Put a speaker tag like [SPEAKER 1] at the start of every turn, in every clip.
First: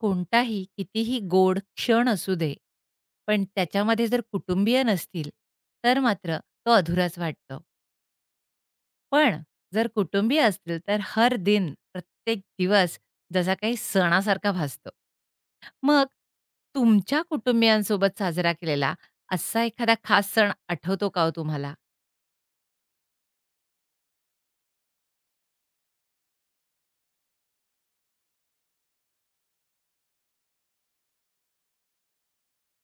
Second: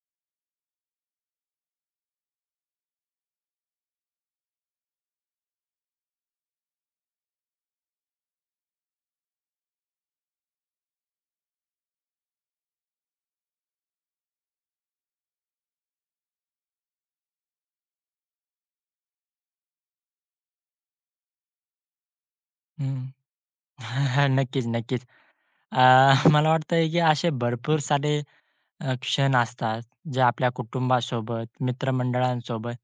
[SPEAKER 1] कोणताही, कितीही गोड क्षण असू दे, पण त्याच्यामध्ये जर कुटुंबीय नसतील, तर मात्र तो अधुराच वाटतो. पण जर कुटुंबीय असतील, तर हर दिन, प्रत्येक दिवस जसा काही सणासारखा भासतो. मग तुमच्या कुटुंबियांसोबत साजरा केलेला असा एखादा खास सण आठवतो का हो तुम्हाला?
[SPEAKER 2] हं. नक्कीच, नक्कीच. अ, मला वाटतंय की असे भरपूर सारे क्षण असतात, जे आपल्या कुटुंबासोबत, मित्रमंडळांसोबत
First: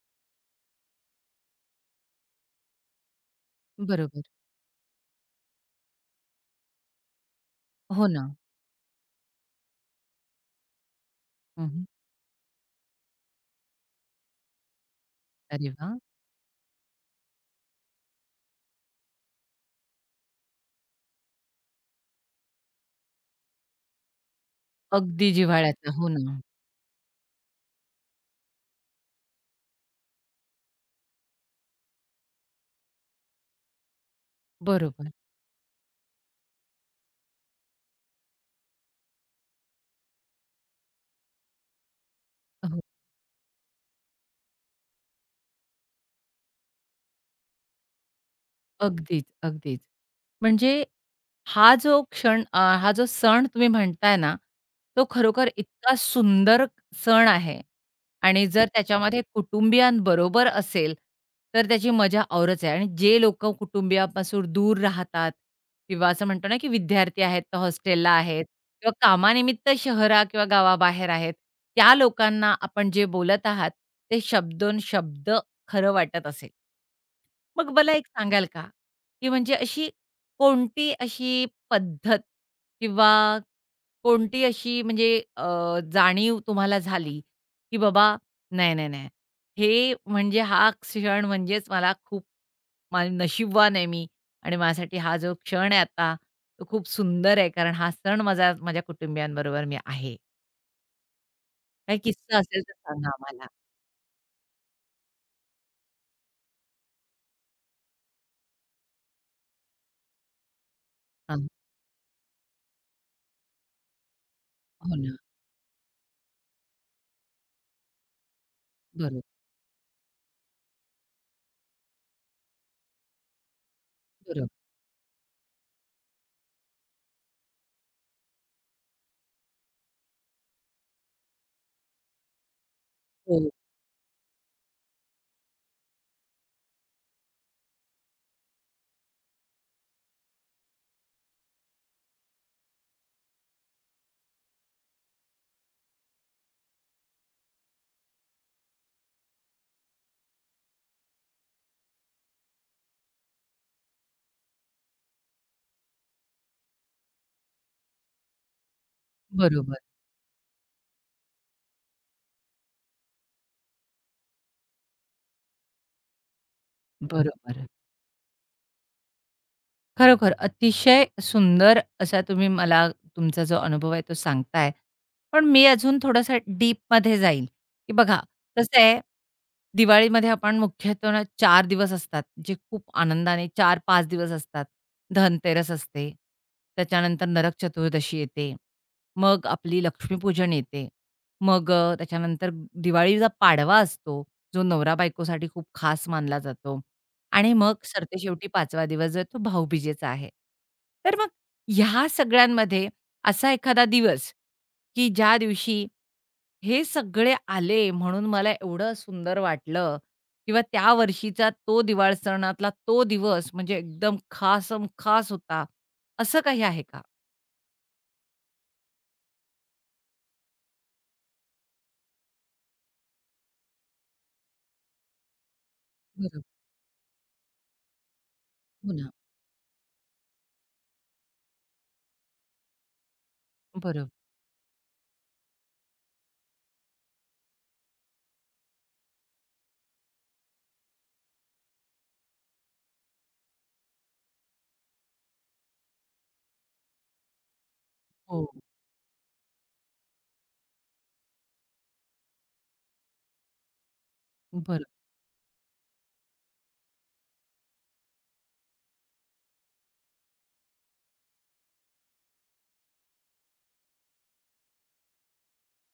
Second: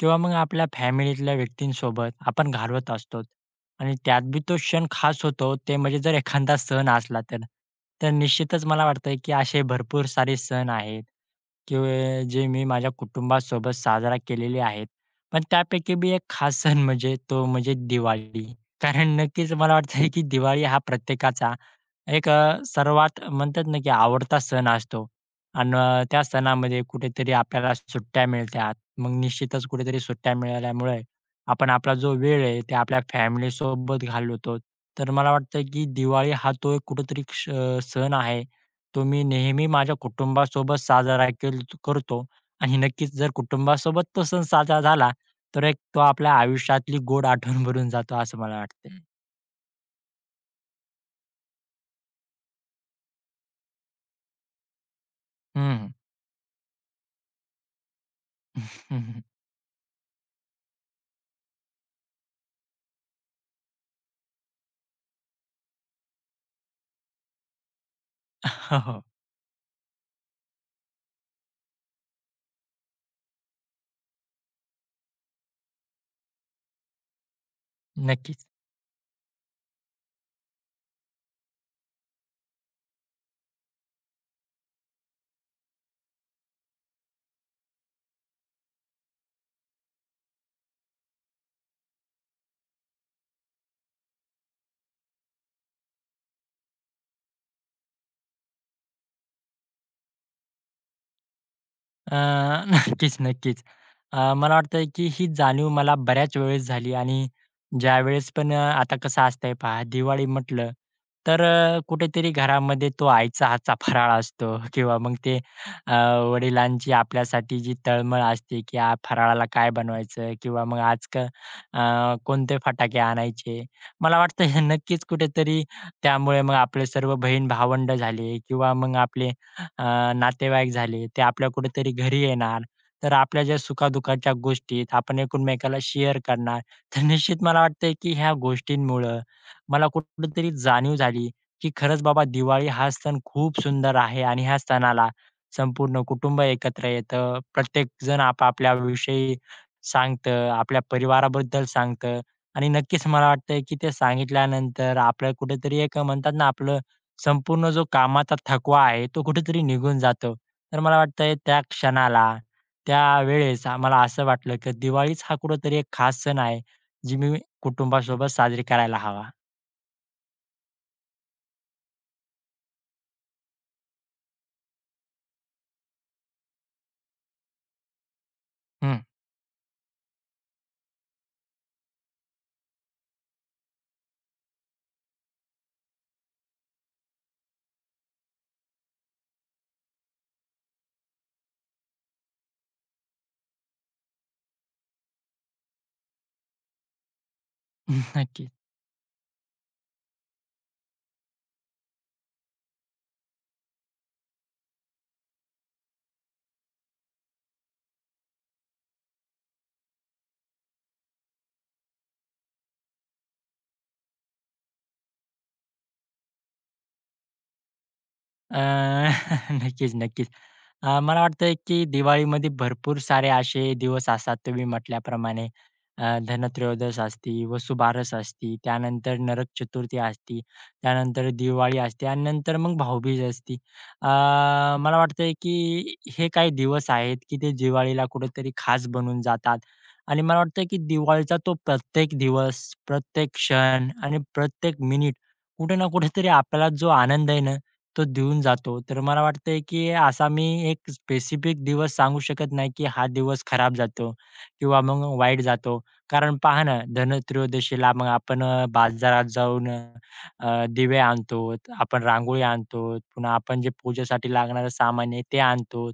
[SPEAKER 2] किंवा मग आपल्या फॅमिलीतल्या व्यक्तींसोबत आपण घालवत असतो आणि त्यात
[SPEAKER 1] बरोबर.
[SPEAKER 2] बी तो क्षण खास होतो, ते म्हणजे जर एखादा सण असला तर.
[SPEAKER 1] हो
[SPEAKER 2] तर
[SPEAKER 1] ना.
[SPEAKER 2] निश्चितच मला वाटतंय, की असे भरपूर सारे सण आहेत,
[SPEAKER 1] हं.
[SPEAKER 2] किंवा जे मी माझ्या कुटुंबासोबत साजरा केलेले आहेत. पण
[SPEAKER 1] अरे
[SPEAKER 2] त्यापैकी
[SPEAKER 1] वाह!
[SPEAKER 2] बी एक खास सण म्हणजे तो म्हणजे दिवाळी. कारण नक्कीच मला वाटतंय, की दिवाळी हा प्रत्येकाचा एक सर्वात म्हणतात ना, की आवडता सण असतो
[SPEAKER 1] अगदी
[SPEAKER 2] अन्
[SPEAKER 1] जिव्हाळ्याचा. हो
[SPEAKER 2] त्या
[SPEAKER 1] ना.
[SPEAKER 2] सणामध्ये कुठेतरी आपल्याला सुट्ट्या मिळतात. मग निश्चितच कुठेतरी सुट्ट्या मिळाल्यामुळे आपण आपला जो वेळ आहे, ते आपल्या फॅमिलीसोबत घालवतो.
[SPEAKER 1] बरोबर.
[SPEAKER 2] तर मला वाटतं, की दिवाळी हा तो एक कुठेतरी सण आहे. तो मी नेहमी माझ्या कुटुंबासोबत साजरा केल करतो आणि
[SPEAKER 1] हो.
[SPEAKER 2] नक्कीच जर कुटुंबासोबत तो सण साजरा झाला, तर एक तो आपल्या आयुष्यातली गोड आठवण बनून जातो, असं मला वाटतंय.
[SPEAKER 1] अगदीच, अगदीच. म्हणजे हा जो हा जो सण तुम्ही म्हणताय ना, तो खरोखर
[SPEAKER 2] हं, हं.
[SPEAKER 1] इतका सुंदर सण आहे आणि जर त्याच्यामध्ये कुटुंबियांबरोबर असेल, तर त्याची मजा औरच आहे आणि जे लोकं कुटुंबियापासून दूर राहतात किंवा असं म्हणतो ना, की विद्यार्थी आहेत, तर हॉस्टेलला आहेत
[SPEAKER 2] हो,
[SPEAKER 1] किंवा
[SPEAKER 2] हो.
[SPEAKER 1] कामानिमित्त शहरा किंवा गावाबाहेर आहेत, त्या लोकांना आपण जे बोलत आहात, ते शब्दोनशब्द खरं वाटत असेल. मग मला एक
[SPEAKER 2] नक्कीच.
[SPEAKER 1] सांगाल का, की म्हणजे अशी कोणती अशी पद्धत किंवा कोणती अशी जाणीव तुम्हाला झाली, की बाबा नाही, नाही, नाही. हे म्हणजे हा क्षण म्हणजेच मला खूप नशीबवान आहे मी आणि माझ्यासाठी हा जो क्षण आहे आता, तो खूप सुंदर आहे. कारण हा सण माझा माझ्या कुटुंबियांबरोबर मी आहे. काही
[SPEAKER 2] अ,
[SPEAKER 1] किस्सा असेल तर सांगा
[SPEAKER 2] नक्कीच,
[SPEAKER 1] आम्हाला.
[SPEAKER 2] नक्कीच. मला वाटतंय की ही जाणीव मला बऱ्याच वेळेस झाली आणि ज्यावेळेस पण आता कसं असतंय पहा दिवाळी म्हटलं, तर
[SPEAKER 1] हां.
[SPEAKER 2] कुठेतरी घरामध्ये तो आईचा हातचा फराळ असतो
[SPEAKER 1] हो
[SPEAKER 2] किंवा मग
[SPEAKER 1] ना.
[SPEAKER 2] ते अ, वडिलांची आपल्यासाठी जी तळमळ असते की
[SPEAKER 1] बरोबर,
[SPEAKER 2] फराळाला काय बनवायचं किंवा मग अ, कोणते फटाके आणायचे. मला वाटतं
[SPEAKER 1] बरोबर.
[SPEAKER 2] हे नक्कीच कुठेतरी त्यामुळे मग आपले सर्व बहीण-भावंड झाले किंवा मग आपले अ, नातेवाईक झाले, ते आपल्या कुठेतरी घरी येणार. तर आपल्या
[SPEAKER 1] हो.
[SPEAKER 2] ज्या सुखा-दुःखाच्या गोष्टीत आपण एकमेकाला शेअर करणार. तर निश्चित मला वाटतंय की ह्या गोष्टींमुळं मला कुठेतरी जाणीव झाली, की खरंच बाबा दिवाळी हा सण खूप सुंदर आहे आणि ह्या सणाला संपूर्ण कुटुंब एकत्र येतं. प्रत्येकजण आपापल्या विषयी सांगतं, आपल्या परिवाराबद्दल सांगतं आणि नक्कीच मला वाटतंय की ते सांगितल्यानंतर आपलं कुठेतरी एक म्हणतात ना आपलं संपूर्ण जो कामाचा थकवा आहे तो कुठेतरी
[SPEAKER 1] बरोबर,
[SPEAKER 2] निघून जातो. तर मला वाटतंय त्या क्षणाला, त्या वेळेस मला असं वाटलं, की दिवाळीच हा कुठेतरी एक खास सण आहे, जी मी
[SPEAKER 1] बरोबर.
[SPEAKER 2] कुटुंबासोबत साजरी करायला हवा.
[SPEAKER 1] खरोखर अतिशय सुंदर असा तुम्ही मला तुमचा जो अनुभव आहे तो सांगताय. पण मी अजून थोडासा डीपमध्ये जाईल, की बघा कसं आहे,
[SPEAKER 2] हं,
[SPEAKER 1] दिवाळीमध्ये आपण मुख्यतः ना चार दिवस असतात, जे खूप आनंदाने चार 5 दिवस असतात. धनतेरस असते, त्याच्यानंतर नरक चतुर्दशी येते. मग आपली लक्ष्मीपूजन येते. त्याच्यानंतर दिवाळीचा पाडवा असतो, जो नवरा-बायकोसाठी खूप खास मानला जातो. आणि मग
[SPEAKER 2] नक्कीच.
[SPEAKER 1] सरतेशेवटी पाचवा दिवस जो आहे तो भाऊबीजेचा आहे. तर मग ह्या सगळ्यांमध्ये असा एखादा दिवस, की ज्या दिवशी हे सगळे आले म्हणून मला एवढं सुंदर वाटलं किंवा त्या वर्षीचा तो दिवाळ सणातला तो दिवस म्हणजे एकदम खासम खास होता, असं काही आहे का?
[SPEAKER 2] अ, नक्कीच, नक्कीच. मला वाटतंय की दिवाळीमध्ये भरपूर सारे असे दिवस असतात तुम्ही म्हटल्याप्रमाणे.
[SPEAKER 1] बरोबर.
[SPEAKER 2] धनत्रयोदश असती, वसुबारस असती,
[SPEAKER 1] हो ना.
[SPEAKER 2] त्यानंतर नरक चतुर्थी असती, त्यानंतर दिवाळी असते आणि नंतर मग भाऊबीज असती. अ,
[SPEAKER 1] बरोबर.
[SPEAKER 2] मला वाटतंय की हे काही दिवस आहेत की ते दिवाळीला कुठेतरी खास बनून जातात आणि मला वाटतं की दिवाळीचा तो प्रत्येक दिवस, प्रत्येक क्षण आणि प्रत्येक मिनिट कुठे ना कुठेतरी आपल्याला जो आनंद आहे ना तो देऊन
[SPEAKER 1] हो.
[SPEAKER 2] जातो. तर मला वाटतंय, की असा मी एक स्पेसिफिक दिवस सांगू शकत नाही, की हा दिवस खराब जातो किंवा
[SPEAKER 1] बरं.
[SPEAKER 2] मग वाईट जातो. कारण पहा ना, धनत्रयोदशीला मग आपण बाजारात जाऊन दिवे आणतो, आपण रांगोळी आणतो, पुन्हा आपण जे पूजेसाठी लागणारं सामान आहे ते आणतो.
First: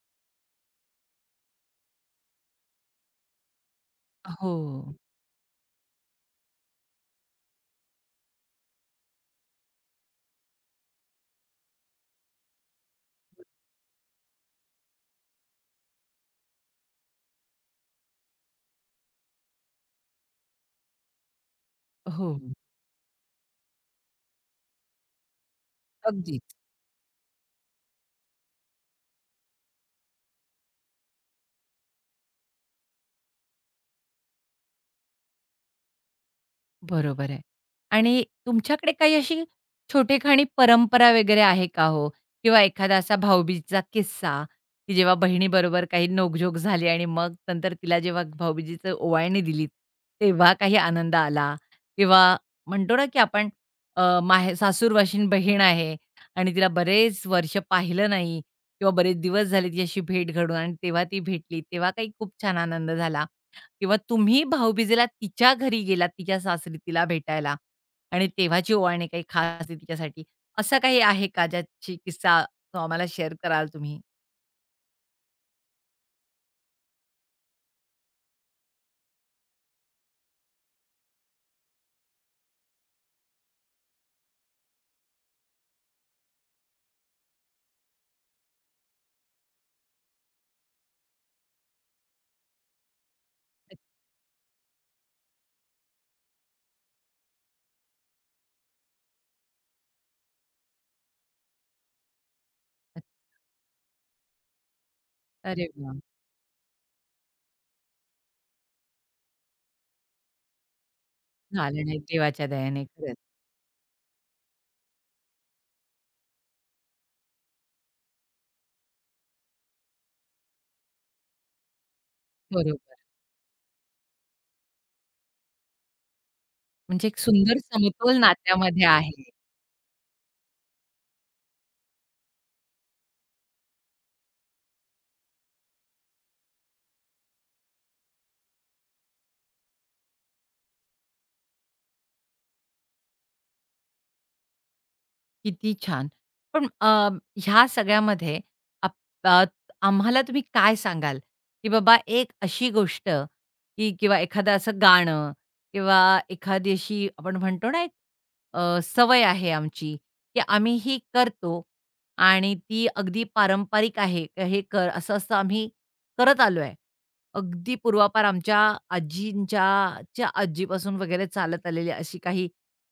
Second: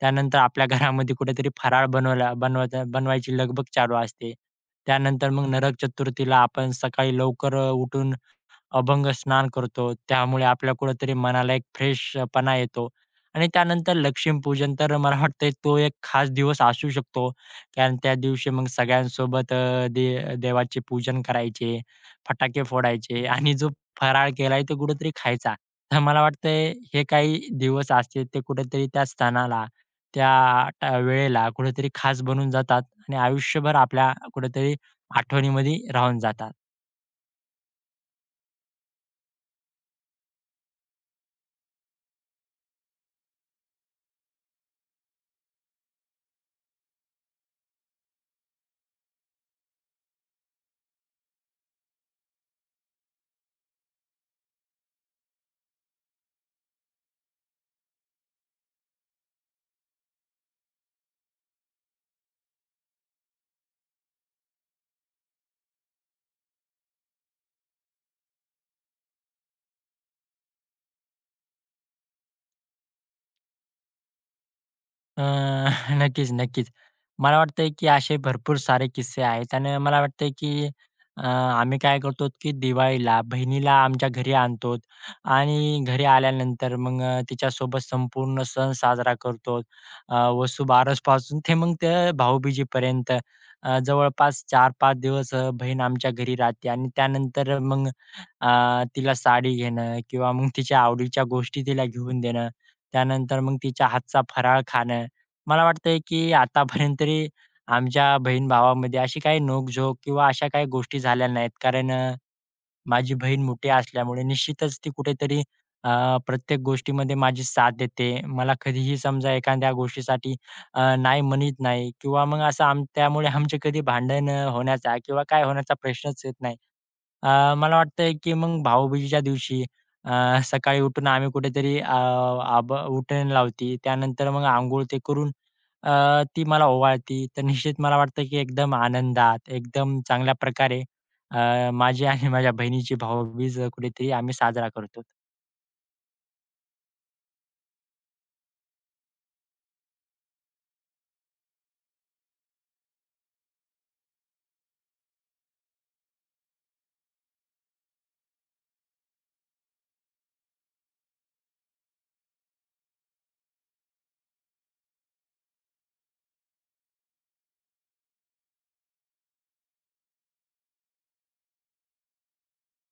[SPEAKER 2] त्यानंतर आपल्या घरामध्ये कुठेतरी फराळ बनवला बनवायचा बनवायची लगबग चालू असते.
[SPEAKER 1] हो,
[SPEAKER 2] त्यानंतर मग नरक चतुर्थीला आपण सकाळी लवकर उठून अभंग स्नान करतो. त्यामुळे आपल्या कुठेतरी मनाला एक फ्रेशपणा येतो आणि त्यानंतर लक्ष्मीपूजन तर मला वाटतंय तो एक खास दिवस असू शकतो. कारण त्या दिवशी मग सगळ्यांसोबत अ, दे देवाचे पूजन करायचे,
[SPEAKER 1] हो.
[SPEAKER 2] फटाके फोडायचे आणि जो फराळ केलाय तो कुठेतरी खायचा. तर मला
[SPEAKER 1] अगदीच.
[SPEAKER 2] वाटतंय हे काही दिवस असतील ते कुठेतरी त्या सणाला, त्या वेळेला कुठेतरी खास बनून जातात आणि आयुष्यभर आपल्या कुठेतरी आठवणीमध्ये राहून जातात.
[SPEAKER 1] बरोबर आहे. आणि तुमच्याकडे काही अशी छोटेखानी परंपरा वगैरे आहे का हो? किंवा एखादा असा भाऊबीजेचा किस्सा, की जेव्हा बहिणीबरोबर काही नोकझोक झाली आणि मग नंतर तिला जेव्हा भाऊबीजेची ओवाळणी दिली, तेव्हा काही आनंद आला? किंवा म्हणतो ना, की माहे सासूरवाशीण बहीण आहे आणि तिला बरेच वर्ष पाहिलं नाही किंवा बरेच दिवस झाले तिच्याशी भेट घडून आणि तेव्हा ती भेटली, तेव्हा काही खूप छान आनंद झाला? किंवा तुम्ही भाऊबीजेला तिच्या घरी गेलात, तिच्या सासरी तिला भेटायला आणि तेव्हाची ओवाळणी काही खास असते तिच्यासाठी. असं काही आहे का ज्याची किस्सा तो आम्हाला शेअर कराल तुम्ही?
[SPEAKER 2] अ, नक्कीच, नक्कीच. मला वाटतंय की असे भरपूर सारे किस्से आहेत आणि मला वाटतंय की आम्ही काय करतो की दिवाळीला बहिणीला आमच्या घरी आणतो आणि घरी आल्यानंतर मग तिच्यासोबत संपूर्ण सण साजरा करतो. वसुबारसपासून ते मग ते भाऊबीजेपर्यंत जवळपास 4-5 दिवस बहीण आमच्या घरी राहते आणि त्यानंतर मग अ, तिला साडी घेणं किंवा मग तिच्या आवडीच्या गोष्टी तिला घेऊन देणं. त्यानंतर मग तिच्या हातचा फराळ खाणं मला
[SPEAKER 1] अरे
[SPEAKER 2] वाटतंय
[SPEAKER 1] वाह!
[SPEAKER 2] की आतापर्यंत तरी आमच्या बहीण-भावामध्ये अशी काही नोकझोक किंवा अशा काही गोष्टी झाल्या नाहीत.
[SPEAKER 1] झालं
[SPEAKER 2] कारण
[SPEAKER 1] नाही देवाच्या दयेने
[SPEAKER 2] माझी
[SPEAKER 1] खरंच.
[SPEAKER 2] बहीण मोठी असल्यामुळे निश्चितच ती कुठेतरी प्रत्येक गोष्टीमध्ये माझी साथ देते. मला कधीही समजा एखाद्या गोष्टीसाठी नाही म्हणत नाही किंवा मग असं आम
[SPEAKER 1] बरोबर.
[SPEAKER 2] त्यामुळे आमचे कधी भांडण होण्याचा किंवा काय होण्याचा प्रश्नच येत नाही.
[SPEAKER 1] म्हणजे एक सुंदर
[SPEAKER 2] मला वाटतंय
[SPEAKER 1] समतोल
[SPEAKER 2] की मग
[SPEAKER 1] नात्यामध्ये आहे.
[SPEAKER 2] भाऊबीजेच्या दिवशी अ, सकाळी उठून आम्ही कुठेतरी अ, आब उटण लावती. त्यानंतर मग अंघोळ ते करून अ, ती मला ओवाळती. तर निश्चित मला वाटतं की एकदम आनंदात, एकदम चांगल्या प्रकारे माझी आणि माझ्या बहिणीची भाऊबीज कुठेतरी आम्ही साजरा करतो.
[SPEAKER 1] किती छान! पण अ, ह्या सगळ्यामध्ये आप अ, आम्हाला तुम्ही काय सांगाल, की बाबा एक अशी गोष्ट की किंवा एखादं असं गाणं किंवा एखादी अशी आपण म्हणतो ना, एक सवय आहे आमची, की आम्ही ही करतो आणि ती अगदी पारंपरिक आहे. का हे कर असं-असं आम्ही करत आलोय. अगदी पूर्वापार आमच्या आजींच्या च्या आजीपासून वगैरे चालत आलेली अशी काही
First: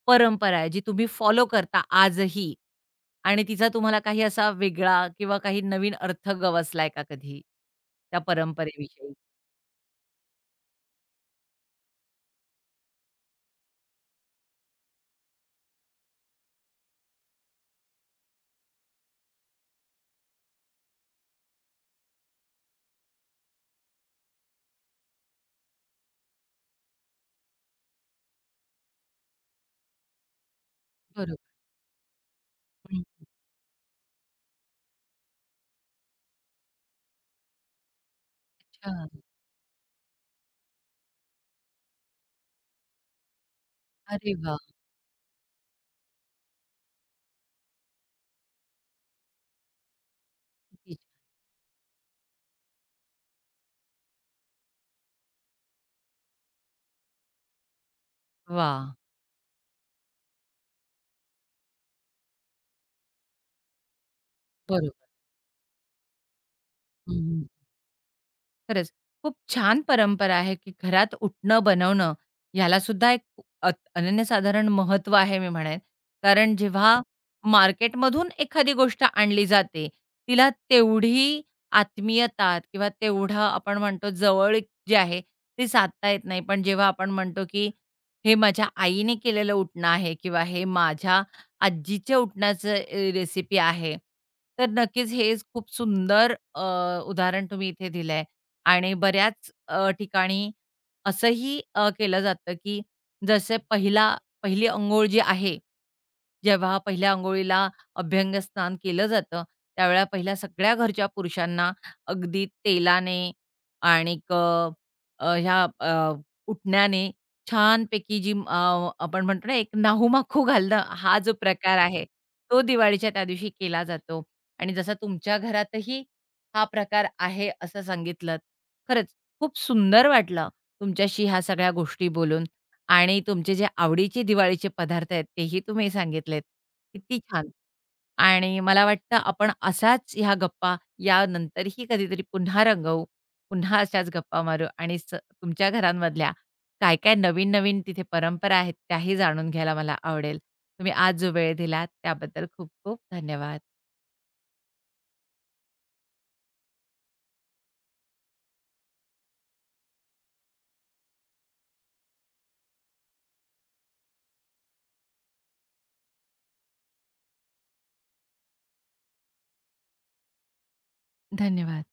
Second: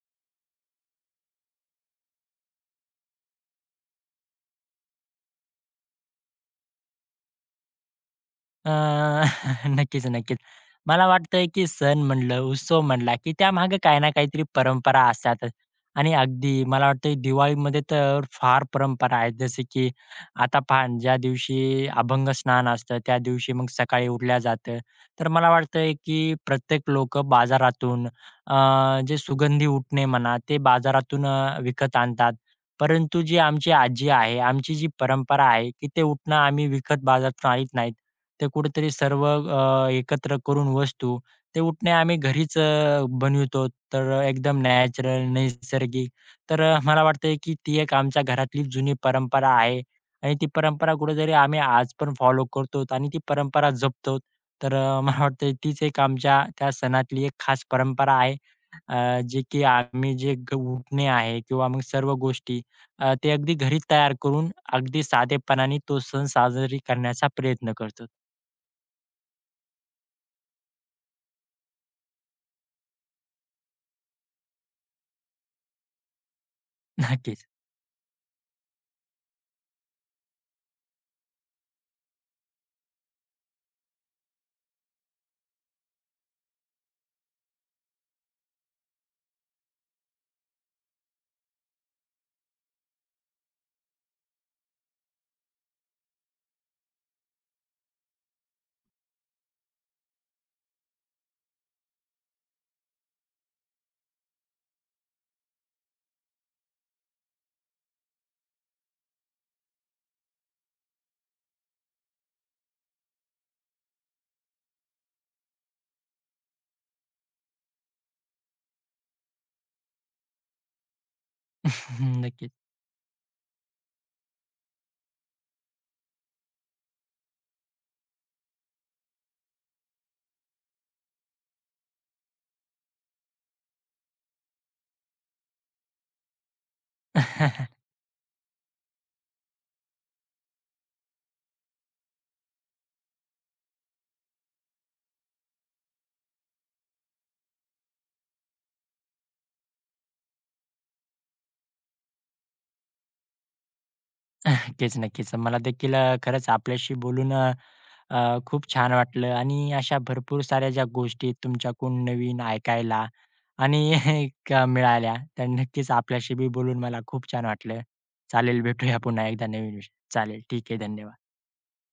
[SPEAKER 1] परंपरा आहे जी तुम्ही फॉलो करता आजही आणि तिचा तुम्हाला काही असा वेगळा किंवा काही नवीन अर्थ गवसलाय का कधी त्या
[SPEAKER 2] अ,
[SPEAKER 1] परंपरेविषयी?
[SPEAKER 2] नक्कीच, नक्कीच. मला वाटतंय की सण म्हणलं, उत्सव म्हणला, की त्यामागे काही ना काहीतरी परंपरा असतातच. आणि अगदी मला वाटतंय दिवाळीमध्ये तर फार परंपरा आहेत. जसे की आता पहा ज्या दिवशी अभंग स्नान असतं, त्या दिवशी मग सकाळी उठल्या जातं. तर मला वाटतंय की प्रत्येक लोकं बाजारातून जे सुगंधी उटणे म्हणा, ते बाजारातून
[SPEAKER 1] बरोबर.
[SPEAKER 2] विकत आणतात.
[SPEAKER 1] हं.
[SPEAKER 2] परंतु जी आमची आजी आहे, आमची जी परंपरा आहे, की ते उटणं आम्ही विकत बाजारातून आणीत नाहीत. ते कुठेतरी
[SPEAKER 1] अच्छा.
[SPEAKER 2] सर्व एकत्र करून वस्तू ते उटणे आम्ही घरीच बनवितो. तर
[SPEAKER 1] अरे वाह!
[SPEAKER 2] एकदम नॅचरल, नैसर्गिक. तर मला वाटतंय की ती एक आमच्या घरातली जुनी परंपरा आहे आणि ती परंपरा
[SPEAKER 1] किती छान.
[SPEAKER 2] कुठेतरी आम्ही आज पण फॉलो करतो आणि ती परंपरा जपतो. तर मला वाटतंय तीच एक आमच्या त्या सणातली एक खास परंपरा आहे.
[SPEAKER 1] वाह!
[SPEAKER 2] जे की आम्ही जे उटणे आहे किंवा मग सर्व गोष्टी ते अगदी घरी तयार करून अगदी
[SPEAKER 1] बरोबर.
[SPEAKER 2] साधेपणाने तो सण साजरी
[SPEAKER 1] हं,
[SPEAKER 2] करण्याचा
[SPEAKER 1] हं.
[SPEAKER 2] प्रयत्न करतो.
[SPEAKER 1] खरंच. खूप छान परंपरा आहे, की घरात उठणं, बनवणं ह्याला सुद्धा एक अत अनन्यसाधारण महत्त्व आहे मी म्हणेन. कारण जेव्हा
[SPEAKER 2] नक्कीच.
[SPEAKER 1] मार्केटमधून एखादी गोष्ट आणली जाते, तिला तेवढी आत्मीयता किंवा तेवढं आपण म्हणतो जवळीक जी आहे, ती साधता येत नाही. पण जेव्हा आपण म्हणतो, की हे माझ्या आईने केलेलं उटणं आहे किंवा हे माझ्या आजीच्या उटणाचं रेसिपी आहे. तर नक्कीच हे खूप सुंदर उदाहरण तुम्ही इथे दिलं आणि बऱ्याच ठिकाणी असंही केलं जातं, की जसं पहिली अंघोळ जी आहे, जेव्हा पहिल्या अंघोळीला अभ्यंग स्नान केलं जातं, त्यावेळेला पहिल्या सगळ्या घरच्या पुरुषांना अगदी तेलाने आणि अ, अ, ह्या अ, उटण्याने छानपैकी जी आपण म्हणतो ना, एक नाहूमाखू घालणं हा जो प्रकार आहे,
[SPEAKER 2] नक्कीच.
[SPEAKER 1] तो दिवाळीच्या त्या दिवशी केला जातो. आणि जसा तुमच्या घरातही हा प्रकार आहे असं सांगितलंत. खरंच खूप सुंदर वाटलं तुमच्याशी ह्या सगळ्या गोष्टी बोलून. आणि तुमचे जे आवडीचे दिवाळीचे पदार्थ आहेत, तेही तुम्ही सांगितलेत. किती छान! आणि मला वाटतं आपण असाच ह्या गप्पा यानंतरही कधीतरी पुन्हा रंगवू, पुन्हा अशाच गप्पा मारू आणि तुमच्या घरांमधल्या काय-काय नवीन-नवीन तिथे परंपरा आहेत, त्याही जाणून घ्यायला मला आवडेल. तुम्ही आज जो वेळ दिलात त्याबद्दल खूप-खूप धन्यवाद.
[SPEAKER 2] नक्कीच, नक्कीच. मला देखील खरंच आपल्याशी बोलून अ, अ, खूप छान वाटलं आणि अशा भरपूर साऱ्या ज्या गोष्टी तुमच्याकडून नवीन ऐकायला आणि का मिळाल्या, तर नक्कीच आपल्याशी बी बोलून मला खूप छान वाटलं. चालेल, भेटूया पुन्हा एकदा नवीन विषय. चालेल, ठीक आहे. धन्यवाद.
[SPEAKER 1] धन्यवाद.